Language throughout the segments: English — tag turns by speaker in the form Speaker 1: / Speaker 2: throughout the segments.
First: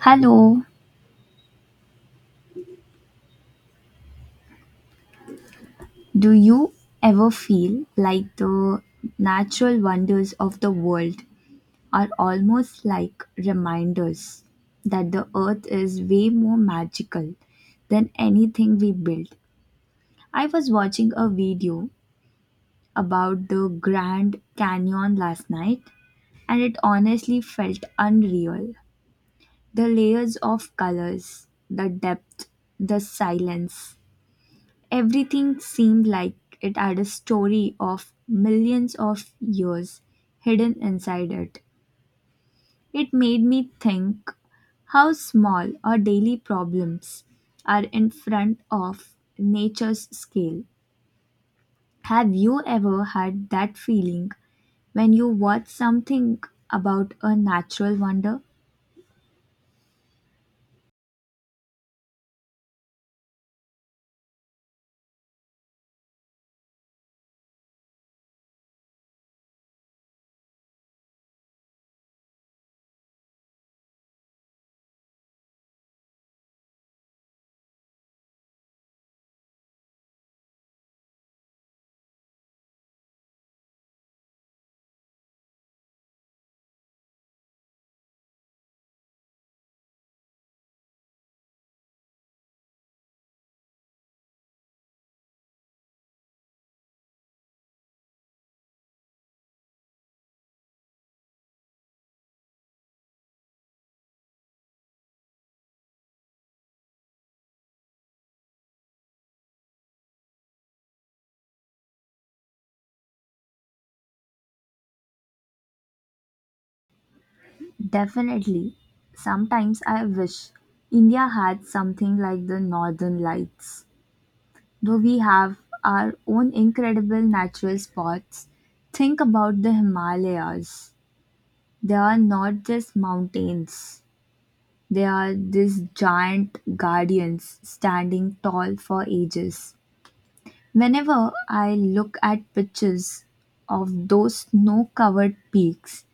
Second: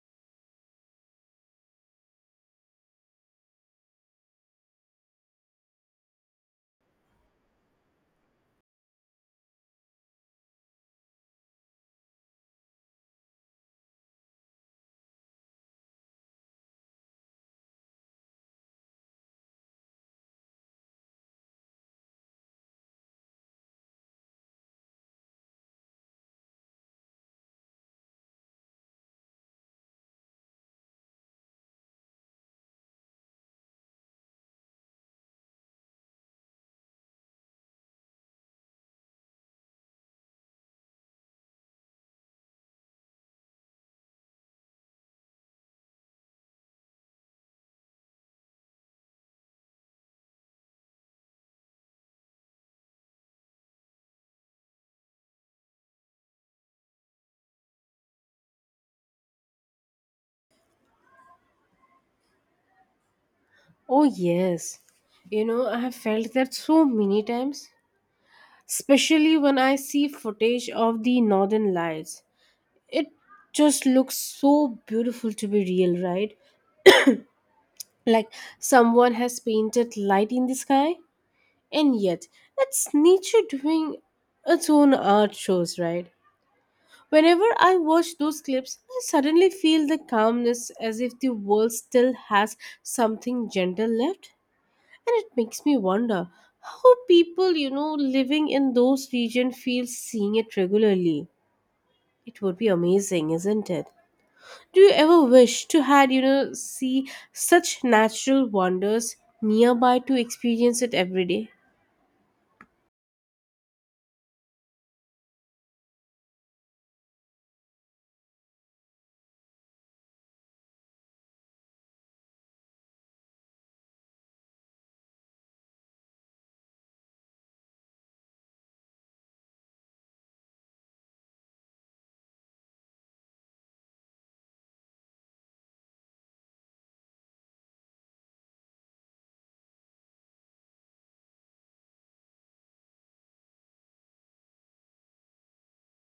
Speaker 1: Hello, do you ever feel like the natural wonders of the world are almost like reminders that the earth is way more magical than anything we build? I was watching a video about the Grand Canyon last night and it honestly felt unreal. The layers of colors, the depth, the silence. Everything seemed like it had a story of millions of years hidden inside it. It made me think how small our daily problems are in front of nature's scale. Have you ever had that feeling when you watch something about a natural wonder?
Speaker 2: Oh, yes. I have felt that so many times, especially when I see footage of the northern lights. It just looks so beautiful to be real, right? Like someone has painted light in the sky, and yet it's nature doing its own art shows, right? Whenever I watch those clips, I suddenly feel the calmness as if the world still has something gentle left. And it makes me wonder how people living in those regions feel seeing it regularly. It would be amazing, isn't it? Do you ever wish to had, see such natural wonders nearby to experience it every day?
Speaker 1: Definitely. Sometimes I wish India had something like the Northern Lights. Though we have our own incredible natural spots, think about the Himalayas. They are not just mountains, they are these giant guardians standing tall for ages. Whenever I look at pictures of those snow covered peaks,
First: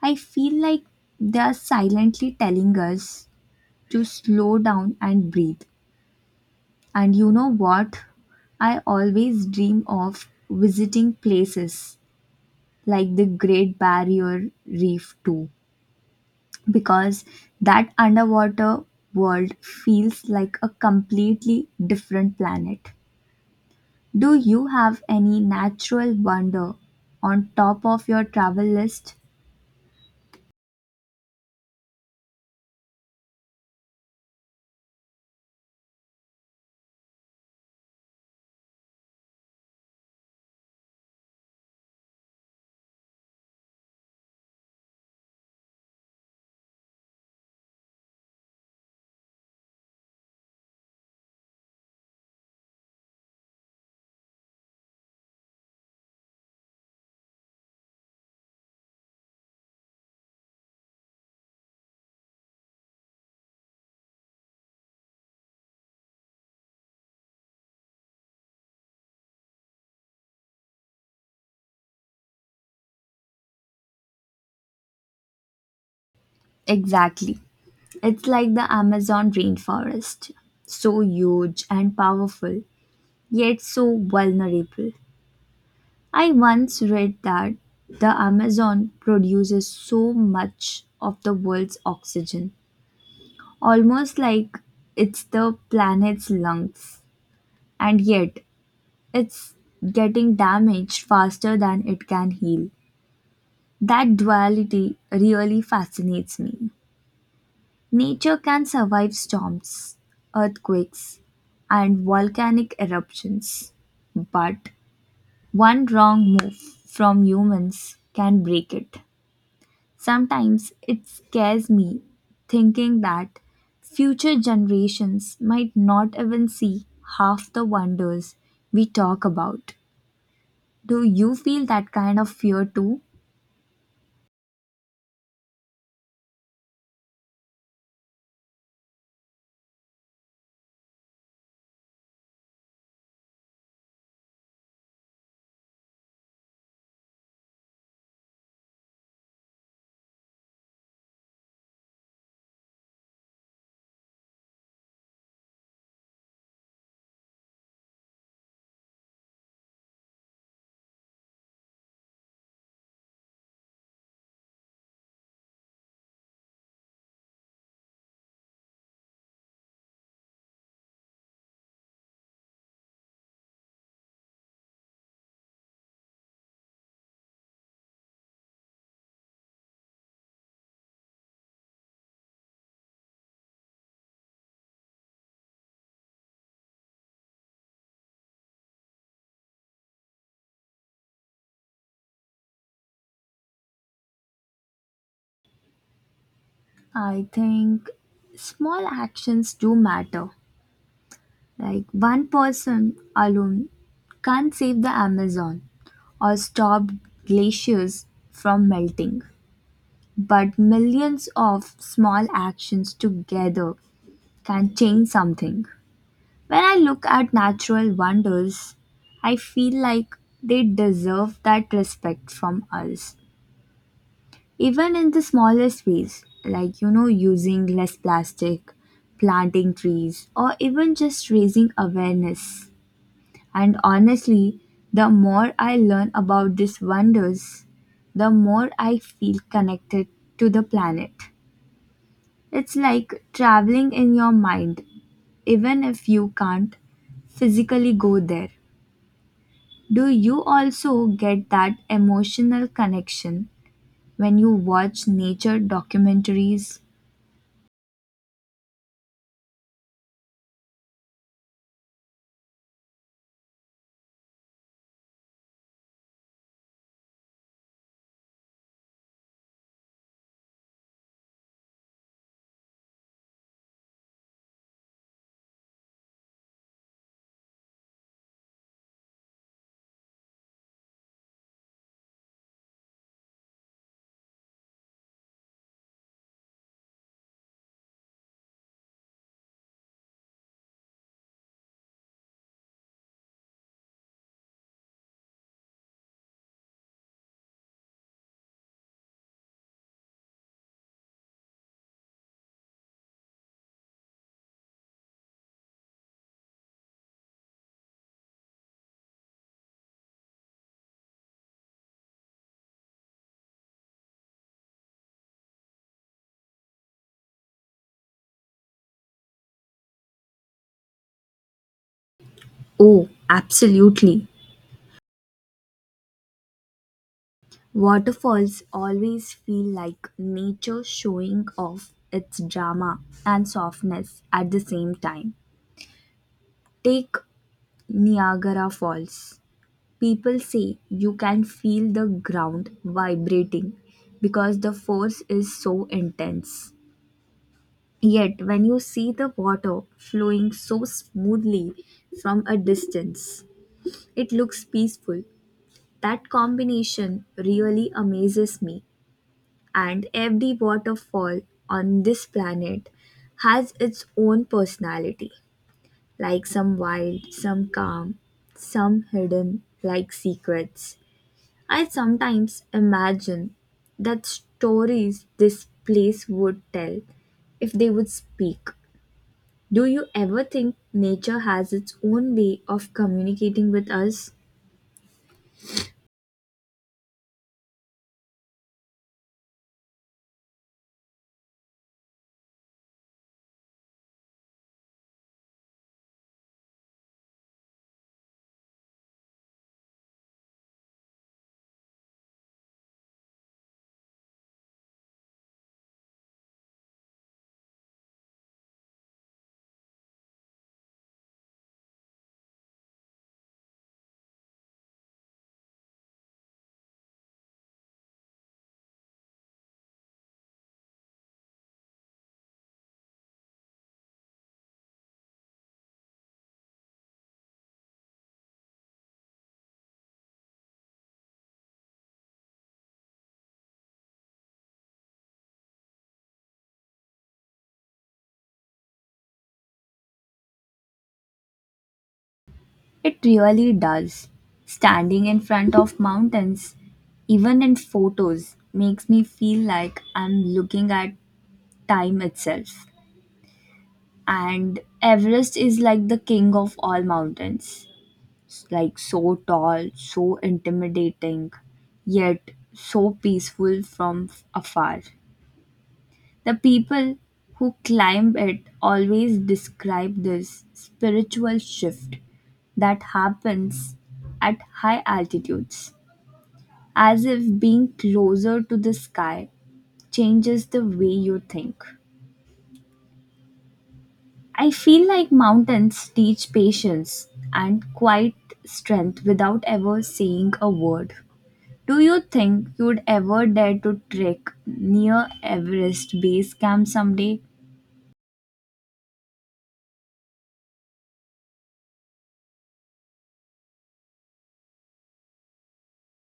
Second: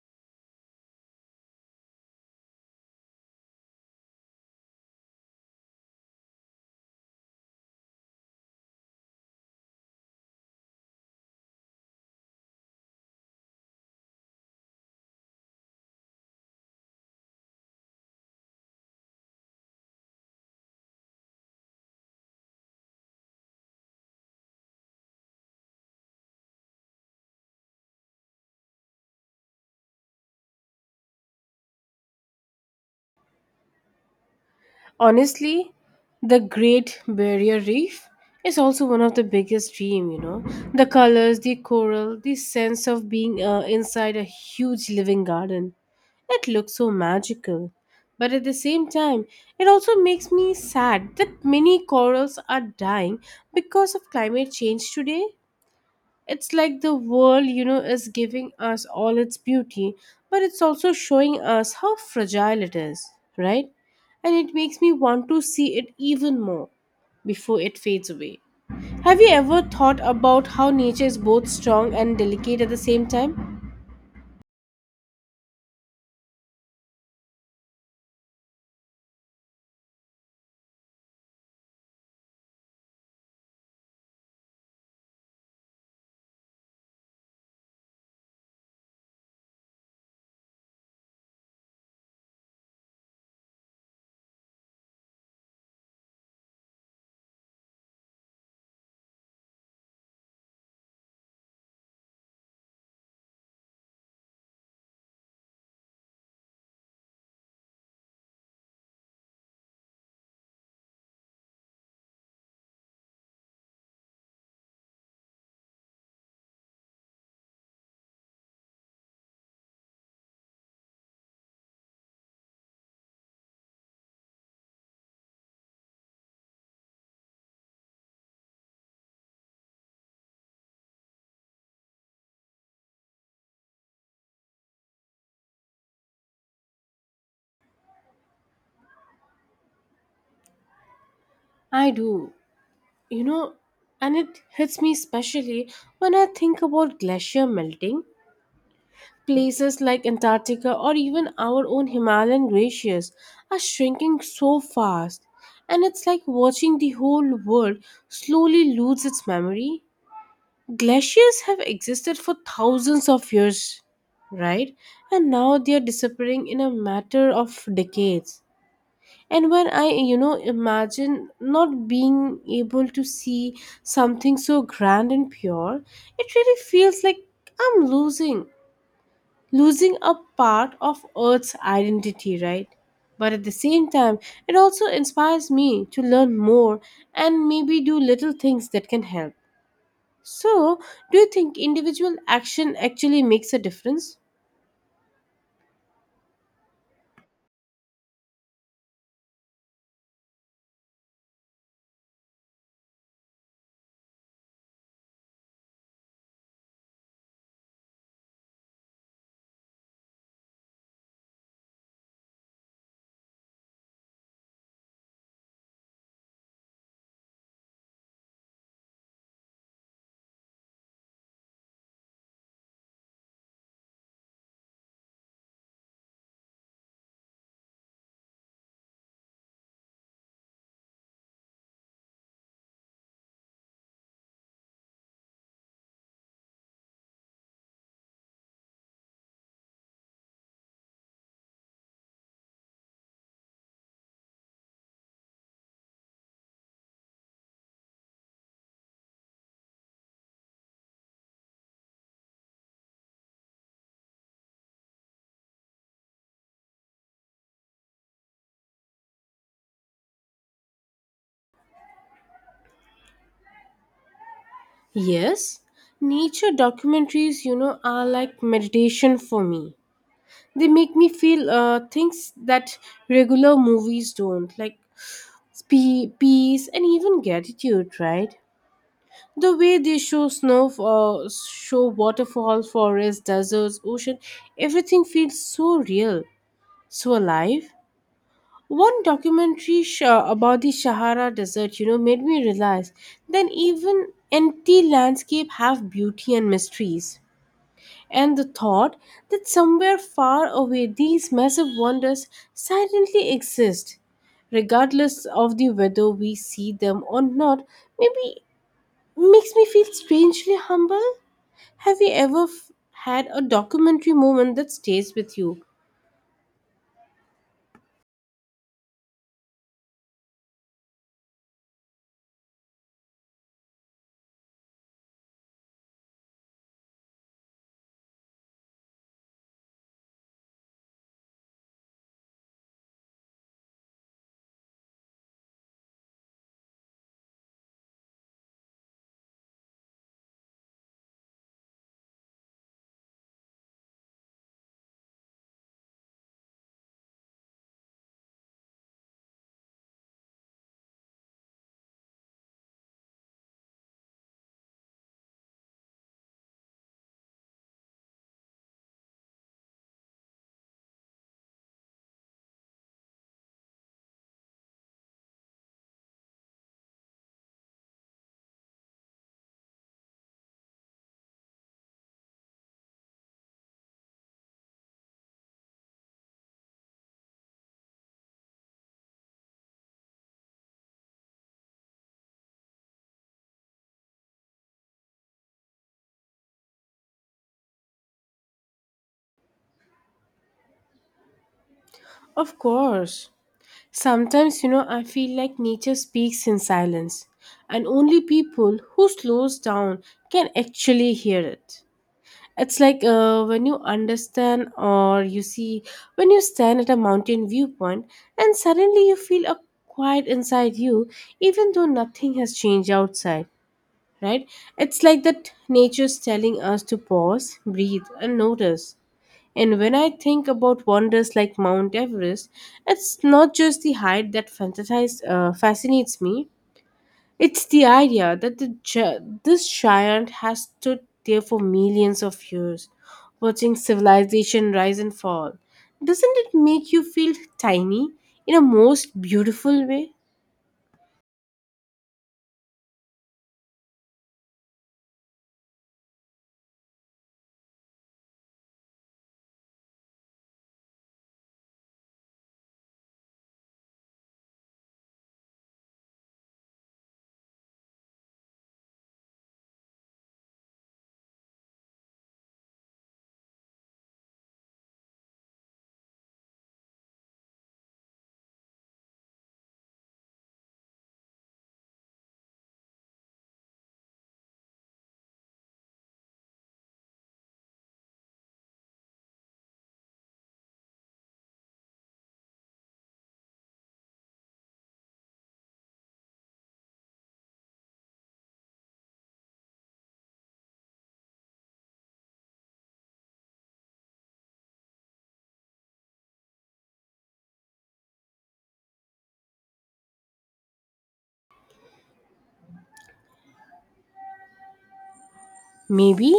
Speaker 1: I feel like they are silently telling us to slow down and breathe. And you know what? I always dream of visiting places like the Great Barrier Reef too because that underwater world feels like a completely different planet. Do you have any natural wonder on top of your travel list?
Speaker 2: Honestly, the Great Barrier Reef is also one of the biggest dream. The colors, the coral, the sense of being inside a huge living garden. It looks so magical. But at the same time, it also makes me sad that many corals are dying because of climate change today. It's like the world is giving us all its beauty, but it's also showing us how fragile it is, right? And it makes me want to see it even more before it fades away. Have you ever thought about how nature is both strong and delicate at the same time?
Speaker 1: Exactly. It's like the Amazon rainforest, so huge and powerful, yet so vulnerable. I once read that the Amazon produces so much of the world's oxygen, almost like it's the planet's lungs, and yet it's getting damaged faster than it can heal. That duality really fascinates me. Nature can survive storms, earthquakes, and volcanic eruptions, but one wrong move from humans can break it. Sometimes it scares me thinking that future generations might not even see half the wonders we talk about. Do you feel that kind of fear too?
Speaker 2: I do. you know and it hits me especially when I think about glacier melting places like Antarctica or even our own Himalayan glaciers are shrinking so fast, and it's like watching the whole world slowly lose its memory. Glaciers have existed for thousands of years, right? And now they are disappearing in a matter of decades. And when I, imagine not being able to see something so grand and pure, it really feels like I'm losing a part of earth's identity, right? But at the same time, it also inspires me to learn more and maybe do little things that can help. So do you think individual action actually makes a difference?
Speaker 1: I think small actions do matter. Like one person alone can't save the Amazon or stop glaciers from melting. But millions of small actions together can change something. When I look at natural wonders, I feel like they deserve that respect from us, even in the smallest ways, like using less plastic, planting trees, or even just raising awareness. And honestly, the more I learn about these wonders, the more I feel connected to the planet. It's like traveling in your mind, even if you can't physically go there. Do you also get that emotional connection when you watch nature documentaries?
Speaker 2: Yes. Nature documentaries are like meditation for me. They make me feel things that regular movies don't, like peace and even gratitude, right? The way they show snow, show waterfall, forest, deserts, ocean, everything feels so real, so alive. One documentary about the Sahara Desert made me realize that even empty landscape have beauty and mysteries. And the thought that somewhere far away these massive wonders silently exist, regardless of the whether we see them or not, maybe makes me feel strangely humble. Have you ever had a documentary moment that stays with you?
Speaker 1: Oh, absolutely. Waterfalls always feel like nature showing off its drama and softness at the same time. Take Niagara Falls. People say you can feel the ground vibrating because the force is so intense. Yet, when you see the water flowing so smoothly from a distance, it looks peaceful. That combination really amazes me. And every waterfall on this planet has its own personality like some wild, some calm, some hidden, like secrets. I sometimes imagine that stories this place would tell if they would speak. Do you ever think nature has its own way of communicating with us?
Speaker 2: Of course. Sometimes I feel like nature speaks in silence, and only people who slows down can actually hear it. It's like when you understand or you see, when you stand at a mountain viewpoint and suddenly you feel a quiet inside you, even though nothing has changed outside, right? It's like that nature's telling us to pause, breathe, and notice. And when I think about wonders like Mount Everest, it's not just the height that fascinates me, it's the idea that this giant has stood there for millions of years, watching civilization rise and fall. Doesn't it make you feel tiny in a most beautiful way?
Speaker 1: It really does. Standing in front of mountains, even in photos, makes me feel like I'm looking at time itself. And Everest is like the king of all mountains. It's like so tall, so intimidating, yet so peaceful from afar. The people who climb it always describe this spiritual shift that happens at high altitudes as if being closer to the sky changes the way you think. I feel like mountains teach patience and quiet strength without ever saying a word. Do you think you would ever dare to trek near Everest base camp someday?
Speaker 2: Maybe,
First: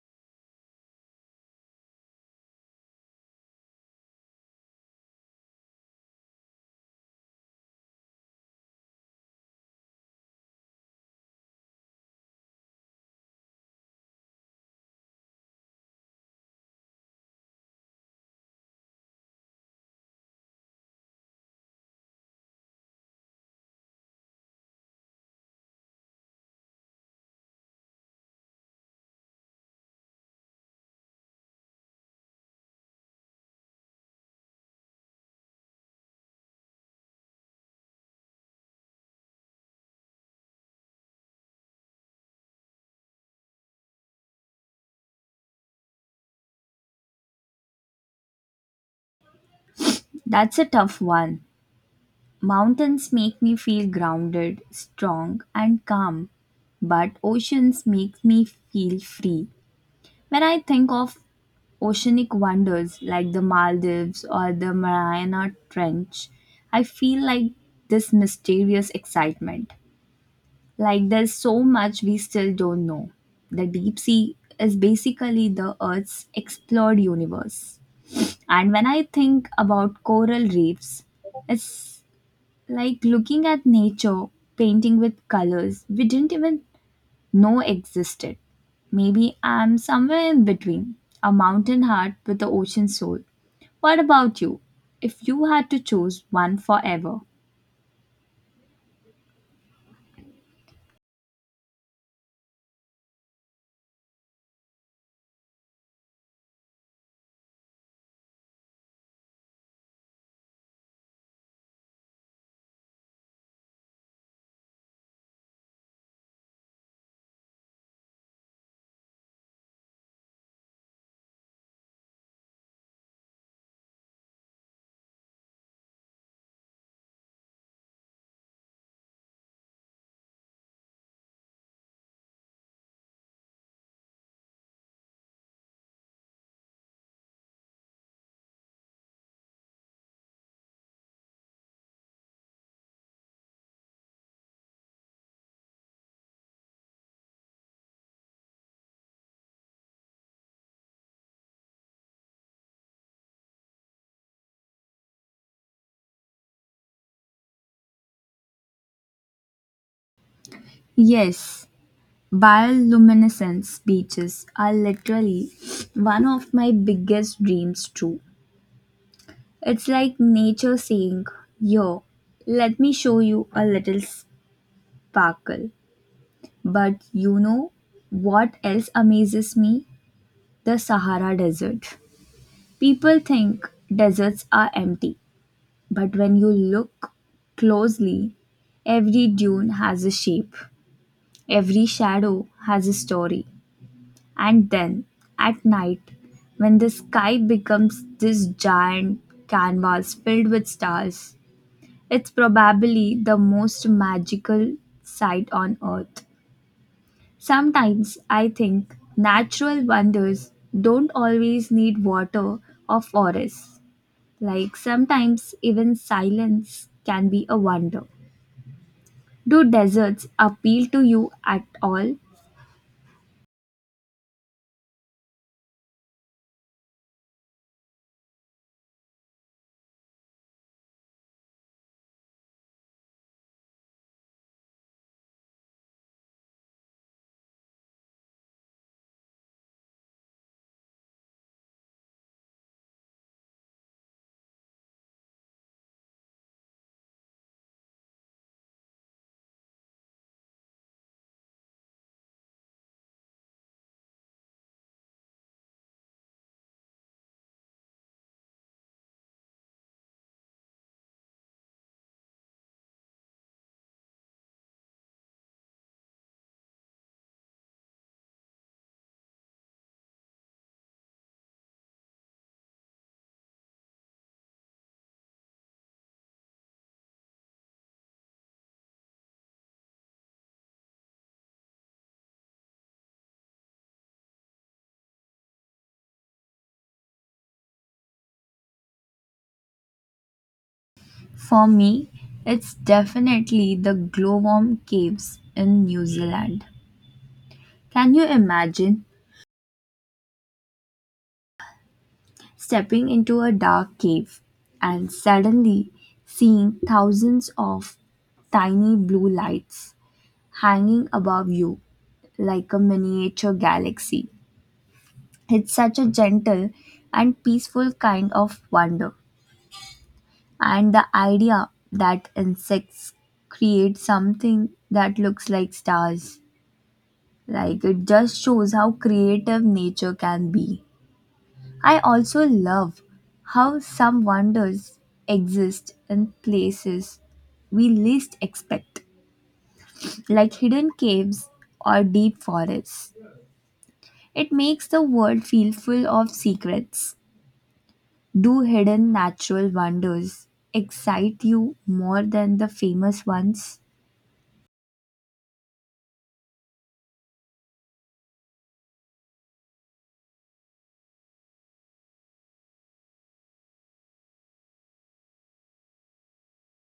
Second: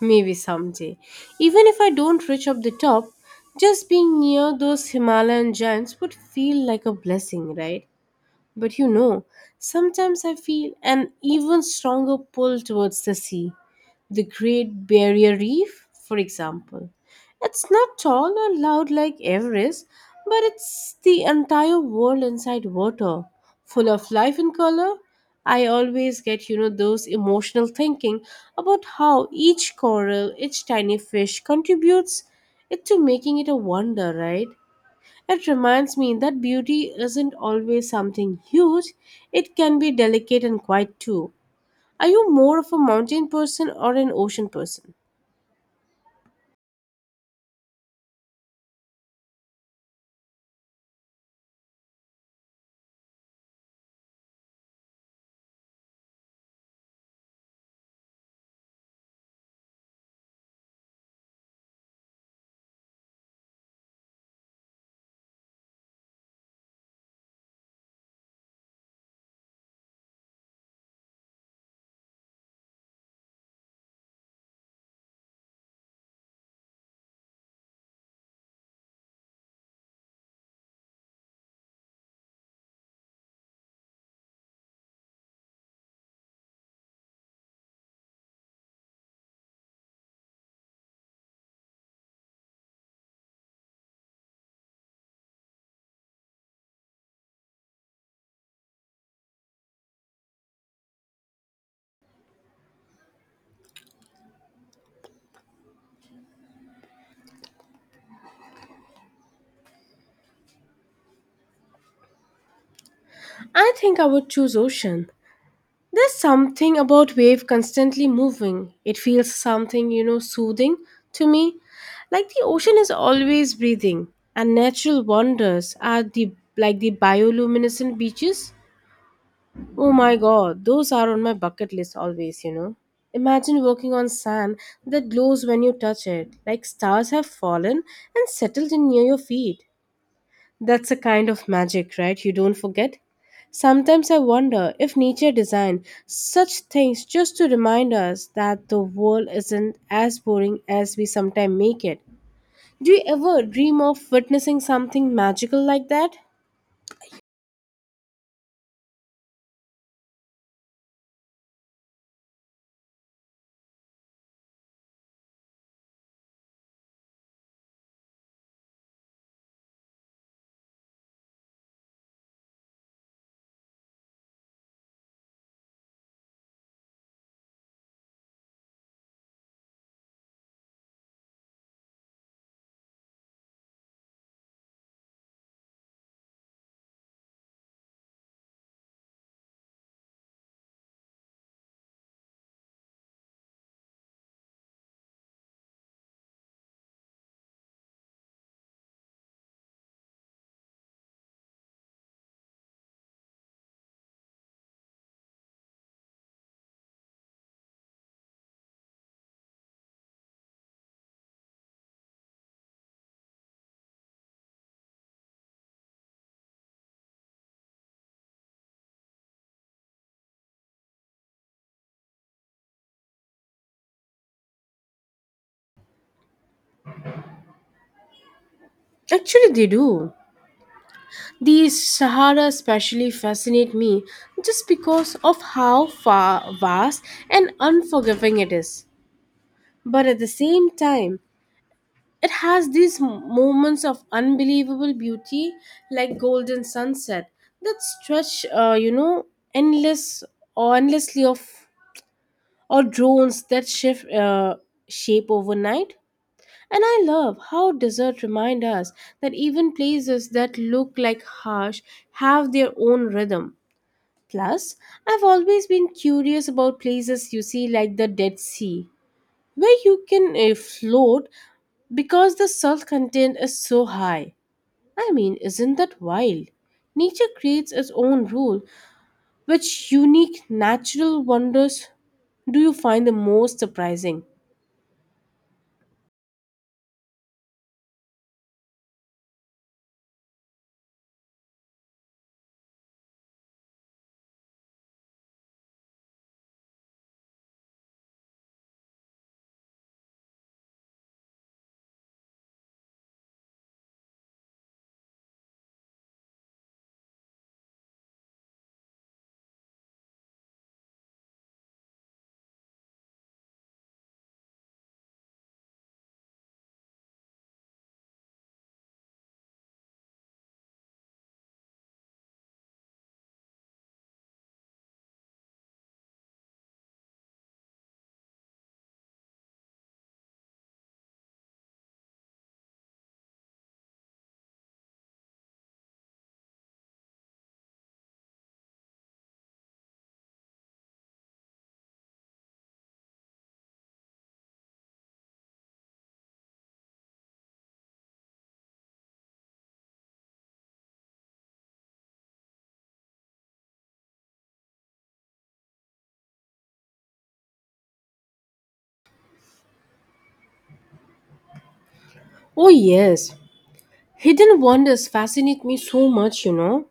Speaker 2: maybe someday. Even if I don't reach up the top, just being near those Himalayan giants would feel like a blessing, right? But sometimes I feel an even stronger pull towards the sea, the Great Barrier Reef, for example. It's not tall or loud like Everest, but it's the entire world inside water, full of life and color. I always get those emotional thinking about how each coral, each tiny fish contributes it to making it a wonder, right? It reminds me that beauty isn't always something huge, it can be delicate and quiet too. Are you more of a mountain person or an ocean person?
Speaker 1: That's a tough one. Mountains make me feel grounded, strong, and calm, but oceans make me feel free. When I think of oceanic wonders like the Maldives or the Mariana Trench, I feel like this mysterious excitement. Like there's so much we still don't know. The deep sea is basically the Earth's explored universe. And when I think about coral reefs, it's like looking at nature, painting with colors we didn't even know existed. Maybe I'm somewhere in between, a mountain heart with the ocean soul. What about you? If you had to choose one forever?
Speaker 2: I think I would choose ocean. There's something about wave constantly moving. It feels something soothing to me. Like the ocean is always breathing, and natural wonders are the like the bioluminescent beaches. Oh my god, those are on my bucket list always. Imagine walking on sand that glows when you touch it, like stars have fallen and settled in near your feet. That's a kind of magic, right? You don't forget. Sometimes I wonder if nature designed such things just to remind us that the world isn't as boring as we sometimes make it. Do you ever dream of witnessing something magical like that?
Speaker 1: Yes, bioluminescence beaches are literally one of my biggest dreams, too. It's like nature saying, Yo, let me show you a little sparkle. But you know what else amazes me? The Sahara Desert. People think deserts are empty, but when you look closely, every dune has a shape, every shadow has a story. And then at night, when the sky becomes this giant canvas filled with stars, it's probably the most magical sight on earth. Sometimes I think natural wonders don't always need water or forests. Like sometimes even silence can be a wonder. Do deserts appeal to you at all?
Speaker 2: Actually, they do. These Sahara especially fascinate me just because of how far, vast, and unforgiving it is. But at the same time, it has these moments of unbelievable beauty, like golden sunset, that stretch, endless or endlessly of or drones that shift shape overnight. And I love how desert remind us that even places that look like harsh have their own rhythm. Plus, I've always been curious about places you see like the Dead Sea, where you can float because the salt content is so high. I mean, isn't that wild? Nature creates its own rule. Which unique natural wonders do you find the most surprising?
Speaker 1: For me, it's definitely the glowworm caves in New Zealand. Can you imagine stepping into a dark cave and suddenly seeing thousands of tiny blue lights hanging above you like a miniature galaxy? It's such a gentle and peaceful kind of wonder. And the idea that insects create something that looks like stars, like it just shows how creative nature can be. I also love how some wonders exist in places we least expect, like hidden caves or deep forests. It makes the world feel full of secrets. Do hidden natural wonders excite you more than the famous ones?
Speaker 2: Oh, yes. Hidden wonders fascinate me so much.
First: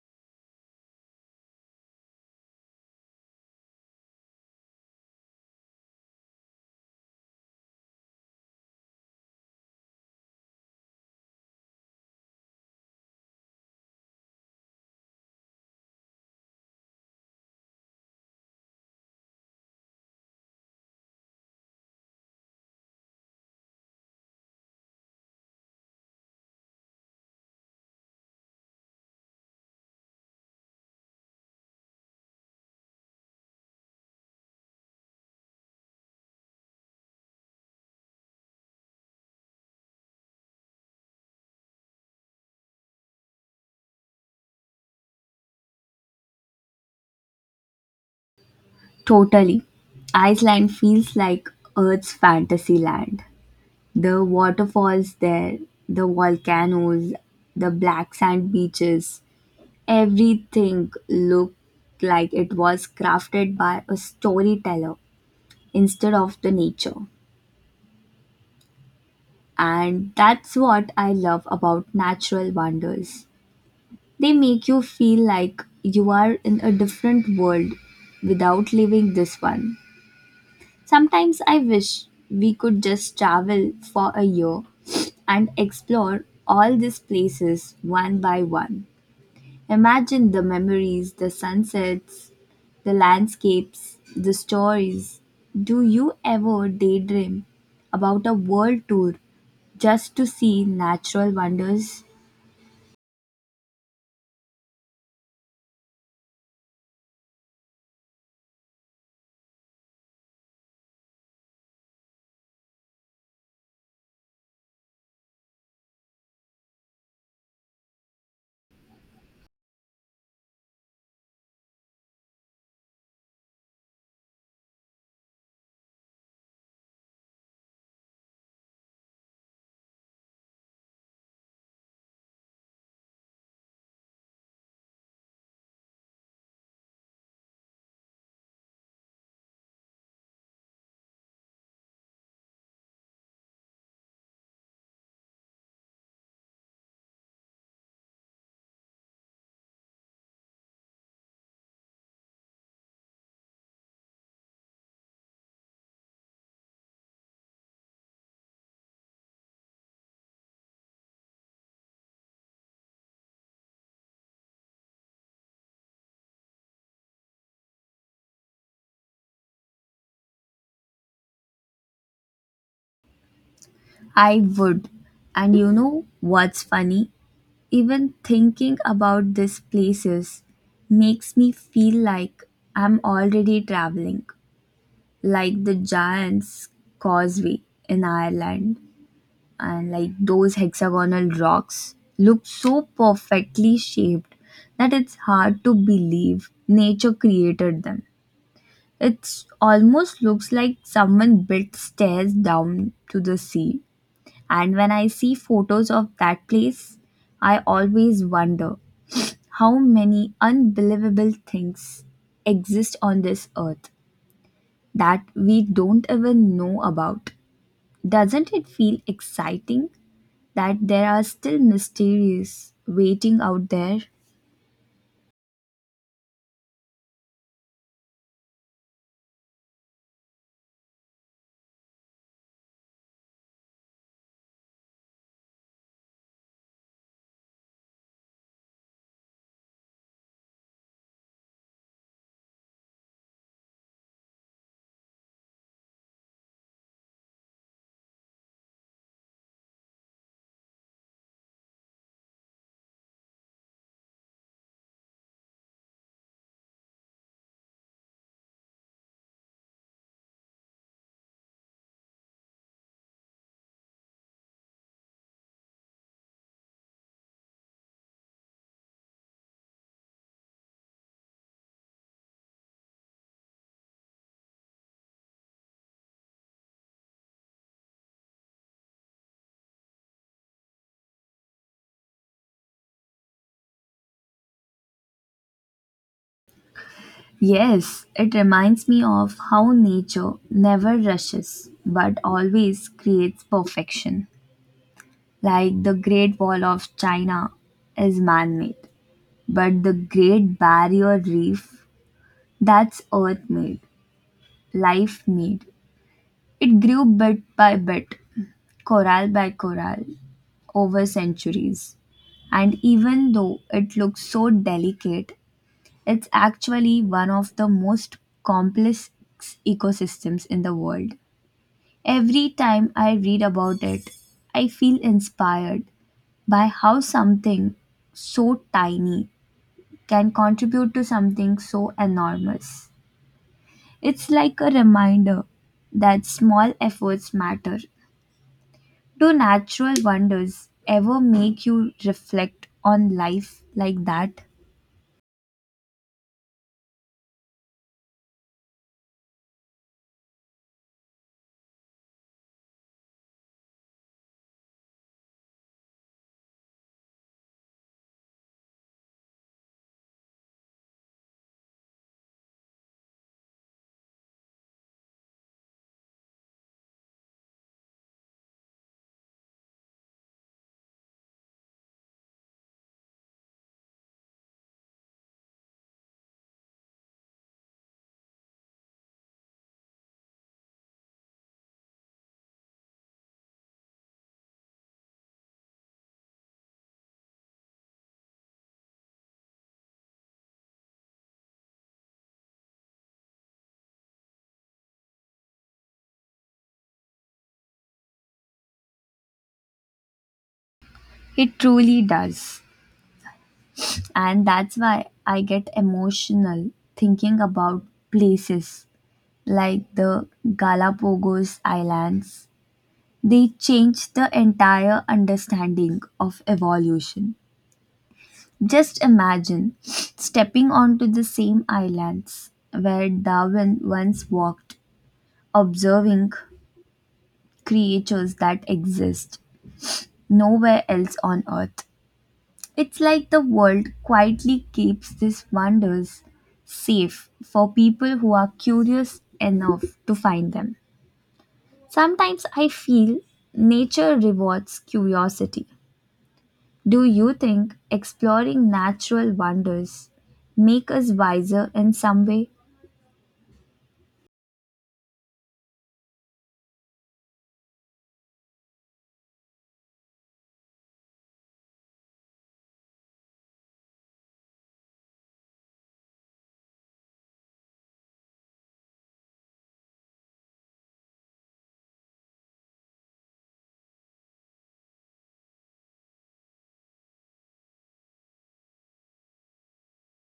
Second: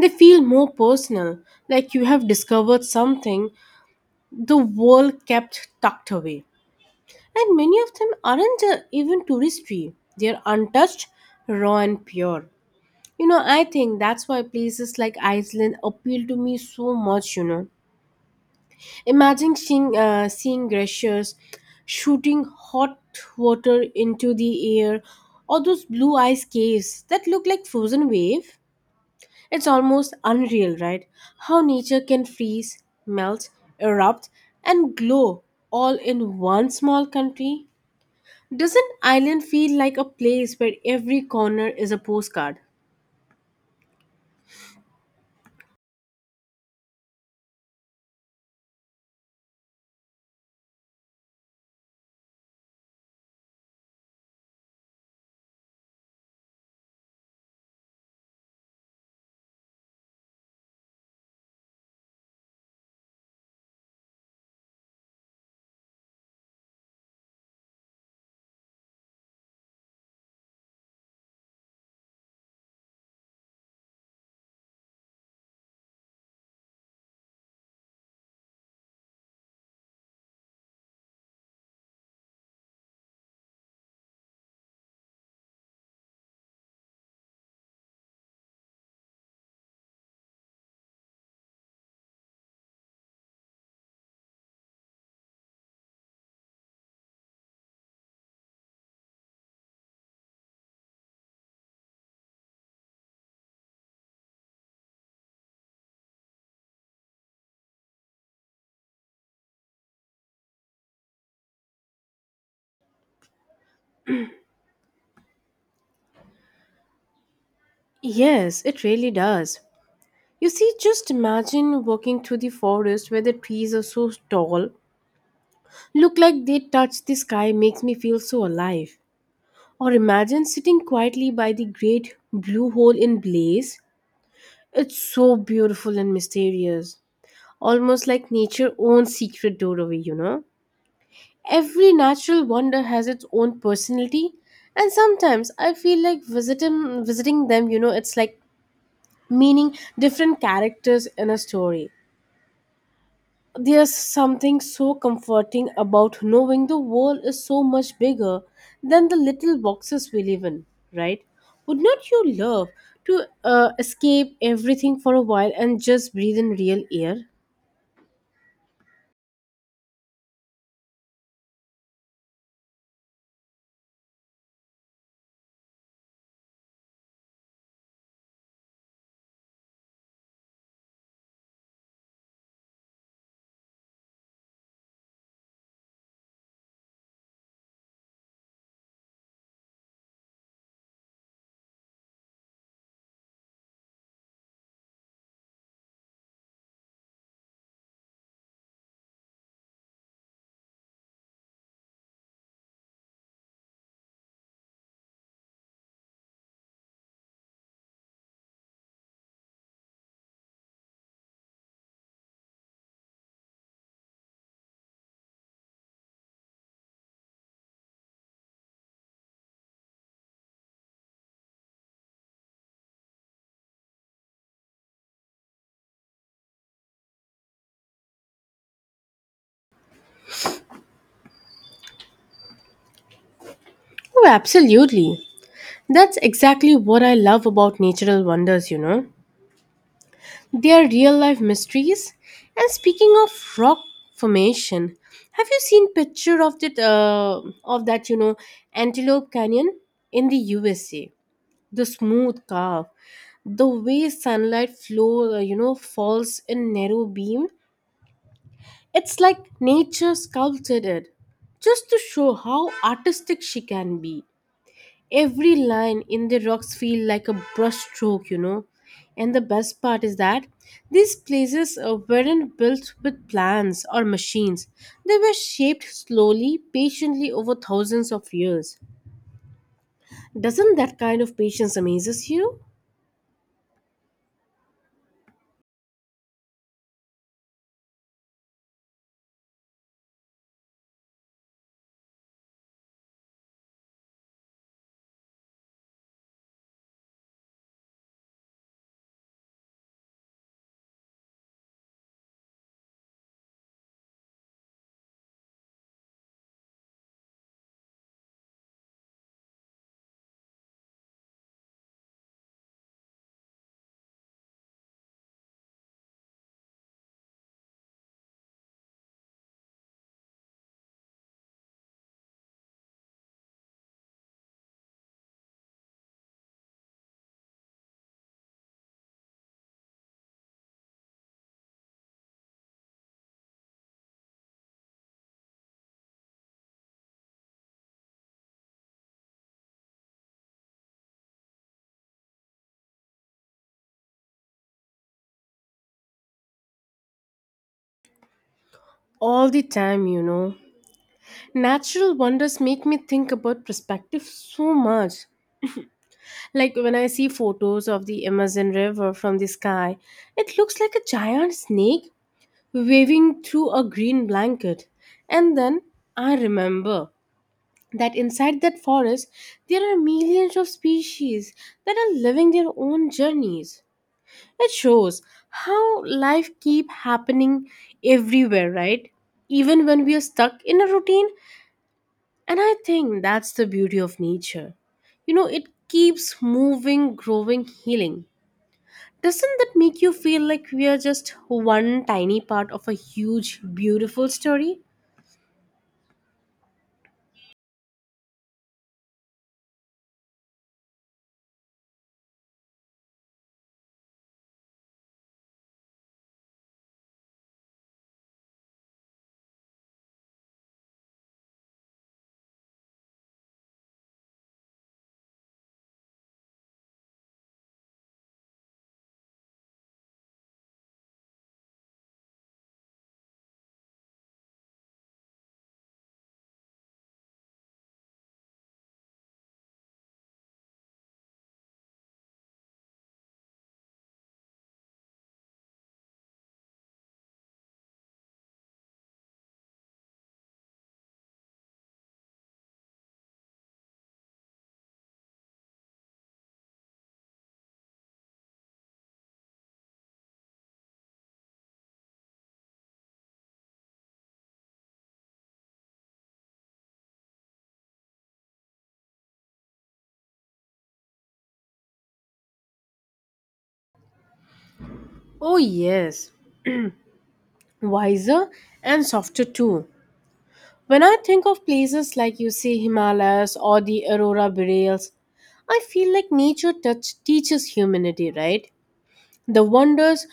Speaker 2: They feel more personal, like you have discovered something the world kept tucked away. And many of them aren't even touristy, they're untouched, raw, and pure. I think that's why places like Iceland appeal to me so much. Imagine seeing glaciers shooting hot water into the air or those blue ice caves that look like frozen wave. It's almost unreal, right? How nature can freeze, melt, erupt, and glow all in one small country. Doesn't Ireland feel like a place where every corner is a postcard?
Speaker 1: Totally. Iceland feels like Earth's fantasy land. The waterfalls there, the volcanoes, the black sand beaches, everything looked like it was crafted by a storyteller instead of the nature. And that's what I love about natural wonders. They make you feel like you are in a different world without leaving this one. Sometimes I wish we could just travel for a year and explore all these places one by one. Imagine the memories, the sunsets, the landscapes, the stories. Do you ever daydream about a world tour just to see natural wonders?
Speaker 2: Yes, it really does. You see, just imagine walking through the forest where the trees are so tall look like they touch the sky makes me feel so alive. Or imagine sitting quietly by the great blue hole in Blaze. It's so beautiful and mysterious, almost like nature's own secret doorway. Every natural wonder has its own personality, and sometimes I feel like visiting them, it's like meeting different characters in a story. There's something so comforting about knowing the world is so much bigger than the little boxes we live in, right? Would not you love to escape everything for a while and just breathe in real air?
Speaker 1: I would. And you know what's funny? Even thinking about these places makes me feel like I'm already traveling, like the Giant's Causeway in Ireland, and like those hexagonal rocks look so perfectly shaped that it's hard to believe nature created them. It almost looks like someone built stairs down to the sea. And when I see photos of that place, I always wonder how many unbelievable things exist on this earth that we don't even know about? Doesn't it feel exciting that there are still mysteries waiting out there?
Speaker 2: Oh, absolutely. That's exactly what I love about natural wonders. They are real life mysteries. And speaking of rock formation, have you seen picture of that Antelope Canyon in the USA? The smooth curve, the way sunlight flow you know falls in narrow beam, it's like nature sculpted it just to show how artistic she can be. Every line in the rocks feel like a brushstroke. And the best part is that these places weren't built with plans or machines, they were shaped slowly, patiently over thousands of years. Doesn't that kind of patience amazes you?
Speaker 1: Yes, it reminds me of how nature never rushes but always creates perfection. Like the Great Wall of China is man made, but the Great Barrier Reef, that's earth made, life made. It grew bit by bit, coral by coral, over centuries. And even though it looks so delicate, it's actually one of the most complex ecosystems in the world. Every time I read about it, I feel inspired by how something so tiny can contribute to something so enormous. It's like a reminder that small efforts matter. Do natural wonders ever make you reflect on life like that?
Speaker 2: All the time, natural wonders make me think about perspective so much. Like when I see photos of the Amazon River from the sky, it looks like a giant snake waving through a green blanket. And then I remember that inside that forest, there are millions of species that are living their own journeys. It shows how life keep happening everywhere, right? Even when we are stuck in a routine. And I think that's the beauty of nature. It keeps moving, growing, healing. Doesn't that make you feel like we are just one tiny part of a huge, beautiful story?
Speaker 1: It truly does. And that's why I get emotional thinking about places like the Galapagos Islands. They changed the entire understanding of evolution. Just imagine stepping onto the same islands where Darwin once walked, observing creatures that exist nowhere else on earth. It's like the world quietly keeps these wonders safe for people who are curious enough to find them. Sometimes I feel nature rewards curiosity. Do you think exploring natural wonders make us wiser in some way?
Speaker 2: Oh, yes, wiser and softer too. When I think of places like you see Himalayas or the Aurora Boreals, I feel like nature touch teaches humanity, right? The wonders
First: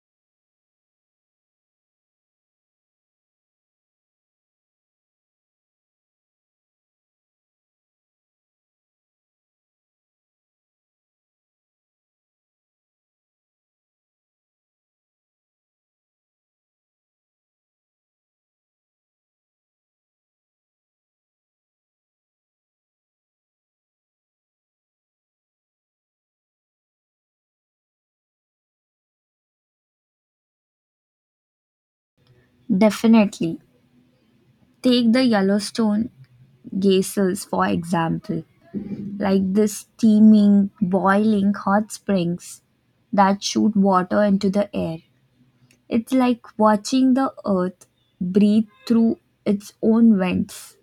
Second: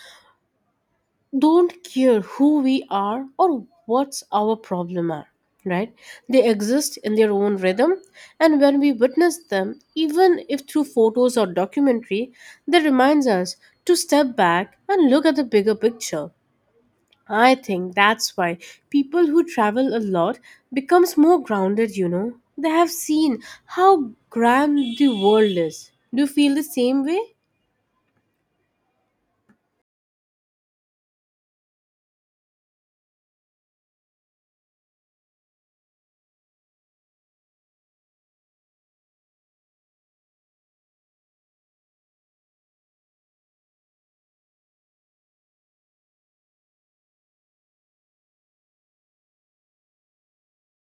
Speaker 2: don't care who we are or what's our problem are, right? They exist in their own rhythm, and when we witness them, even if through photos or documentary, they reminds us to step back and look at the bigger picture. I think that's why people who travel a lot becomes more grounded. They have seen how grand the world is. Do you feel the same way?
Speaker 1: Definitely. Take the Yellowstone geysers for example. Like the steaming, boiling hot springs that shoot water into the air. It's like watching the earth breathe through its own vents.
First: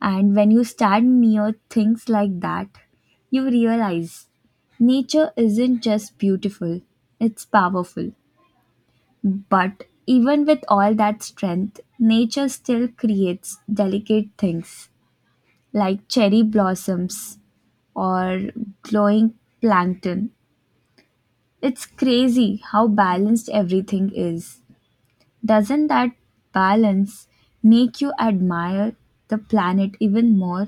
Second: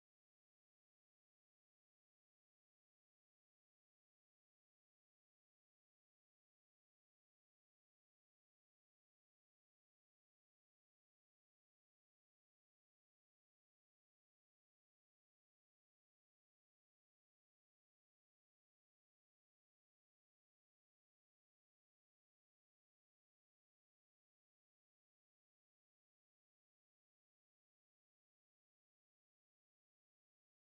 Speaker 1: And when you stand near things like that, you realize nature isn't just beautiful, it's powerful. But even with all that strength, nature still creates delicate things like cherry blossoms or glowing plankton. It's crazy how balanced everything is. Doesn't that balance make you admire the planet even more?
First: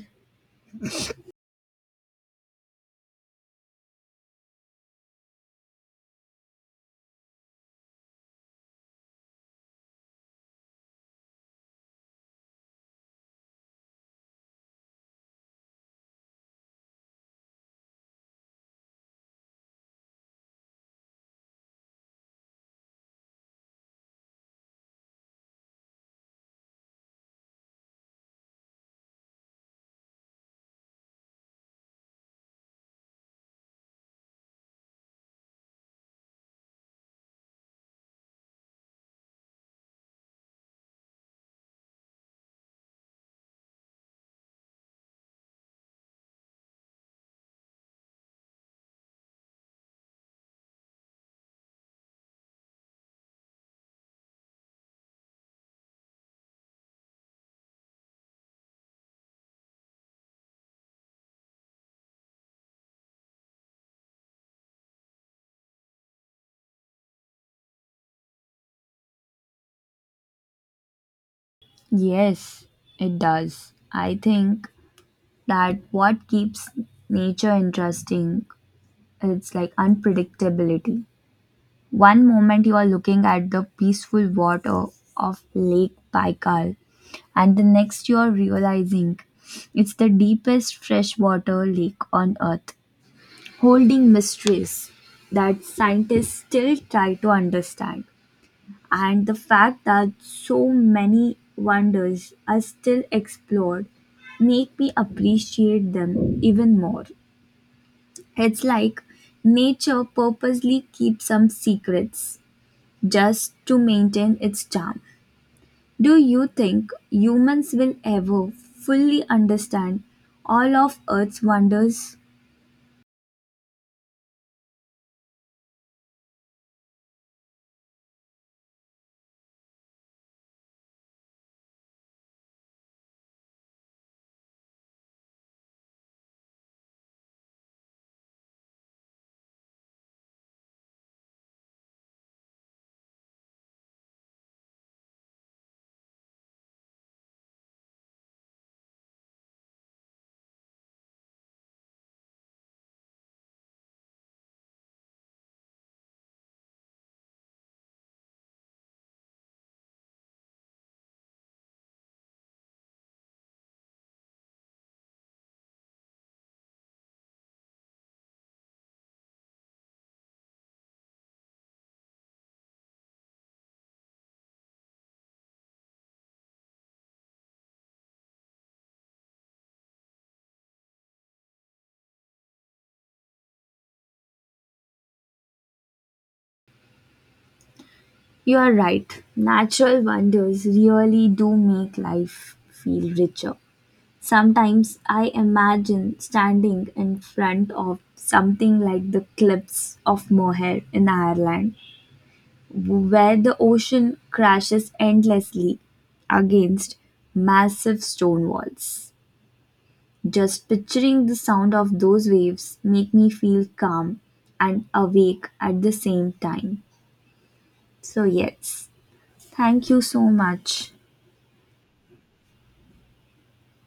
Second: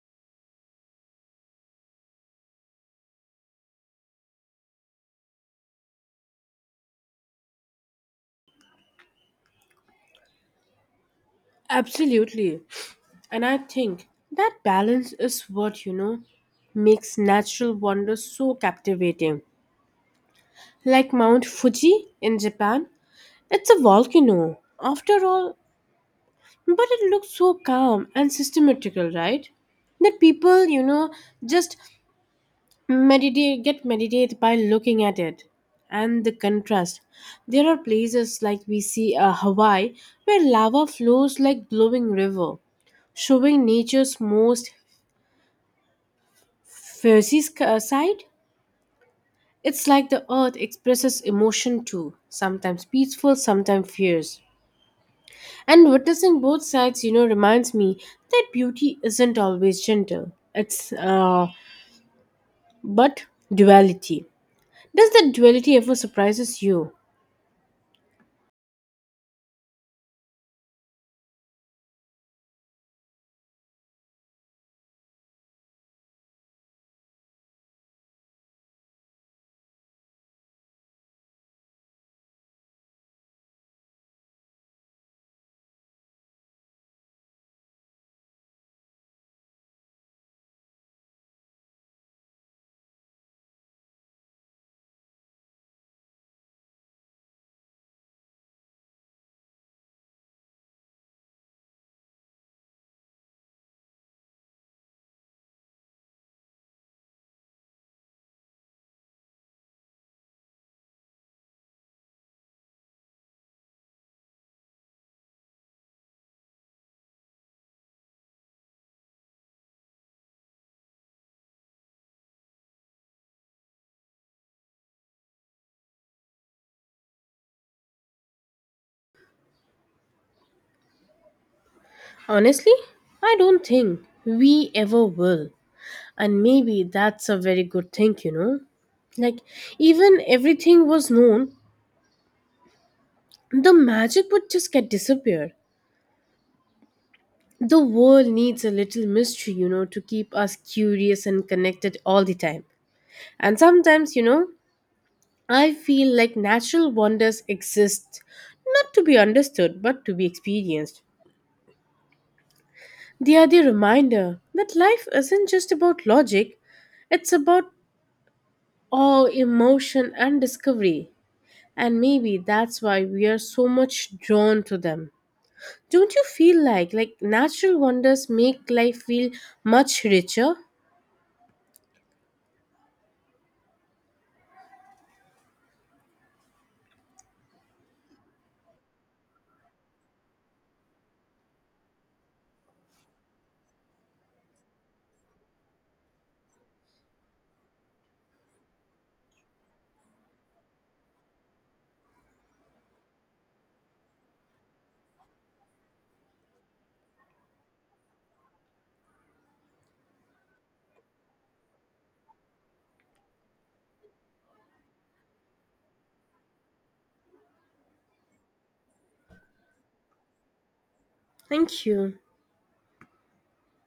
Speaker 2: Absolutely. And I think that balance is what, makes natural wonder so captivating. Like Mount Fuji in Japan, it's a volcano, after all, but it looks so calm and systematical, right? That people just get meditate by looking at it. And the contrast. There are places like we see Hawaii where lava flows like glowing river showing nature's most Fuzzy's side? It's like the earth expresses emotion too, sometimes peaceful, sometimes fierce. And witnessing both sides, reminds me that beauty isn't always gentle. It's, but duality. Does that duality ever surprises you?
Speaker 1: Yes, it does. I think that what keeps nature interesting is like unpredictability. One moment you are looking at the peaceful water of Lake Baikal, and the next you are realizing it's the deepest freshwater lake on Earth, holding mysteries that scientists still try to understand. And the fact that so many wonders are still explored make me appreciate them even more. It's like nature purposely keeps some secrets just to maintain its charm. Do you think humans will ever fully understand all of Earth's wonders?
Speaker 2: Honestly, I don't think we ever will. And maybe that's a very good thing, you know? Like, even everything was known, the magic would just get disappeared. The world needs a little mystery, to keep us curious and connected all the time. And sometimes, I feel like natural wonders exist not to be understood but to be experienced. They are the reminder that life isn't just about logic, it's about awe, emotion, and discovery. And maybe that's why we are so much drawn to them. Don't you feel like natural wonders make life feel much richer?
Speaker 1: You are right. Natural wonders really do make life feel richer. Sometimes I imagine standing in front of something like the cliffs of Moher in Ireland, where the ocean crashes endlessly against massive stone walls. Just picturing the sound of those waves make me feel calm and awake at the same time. So yes, thank you so much.
Speaker 2: Thank you.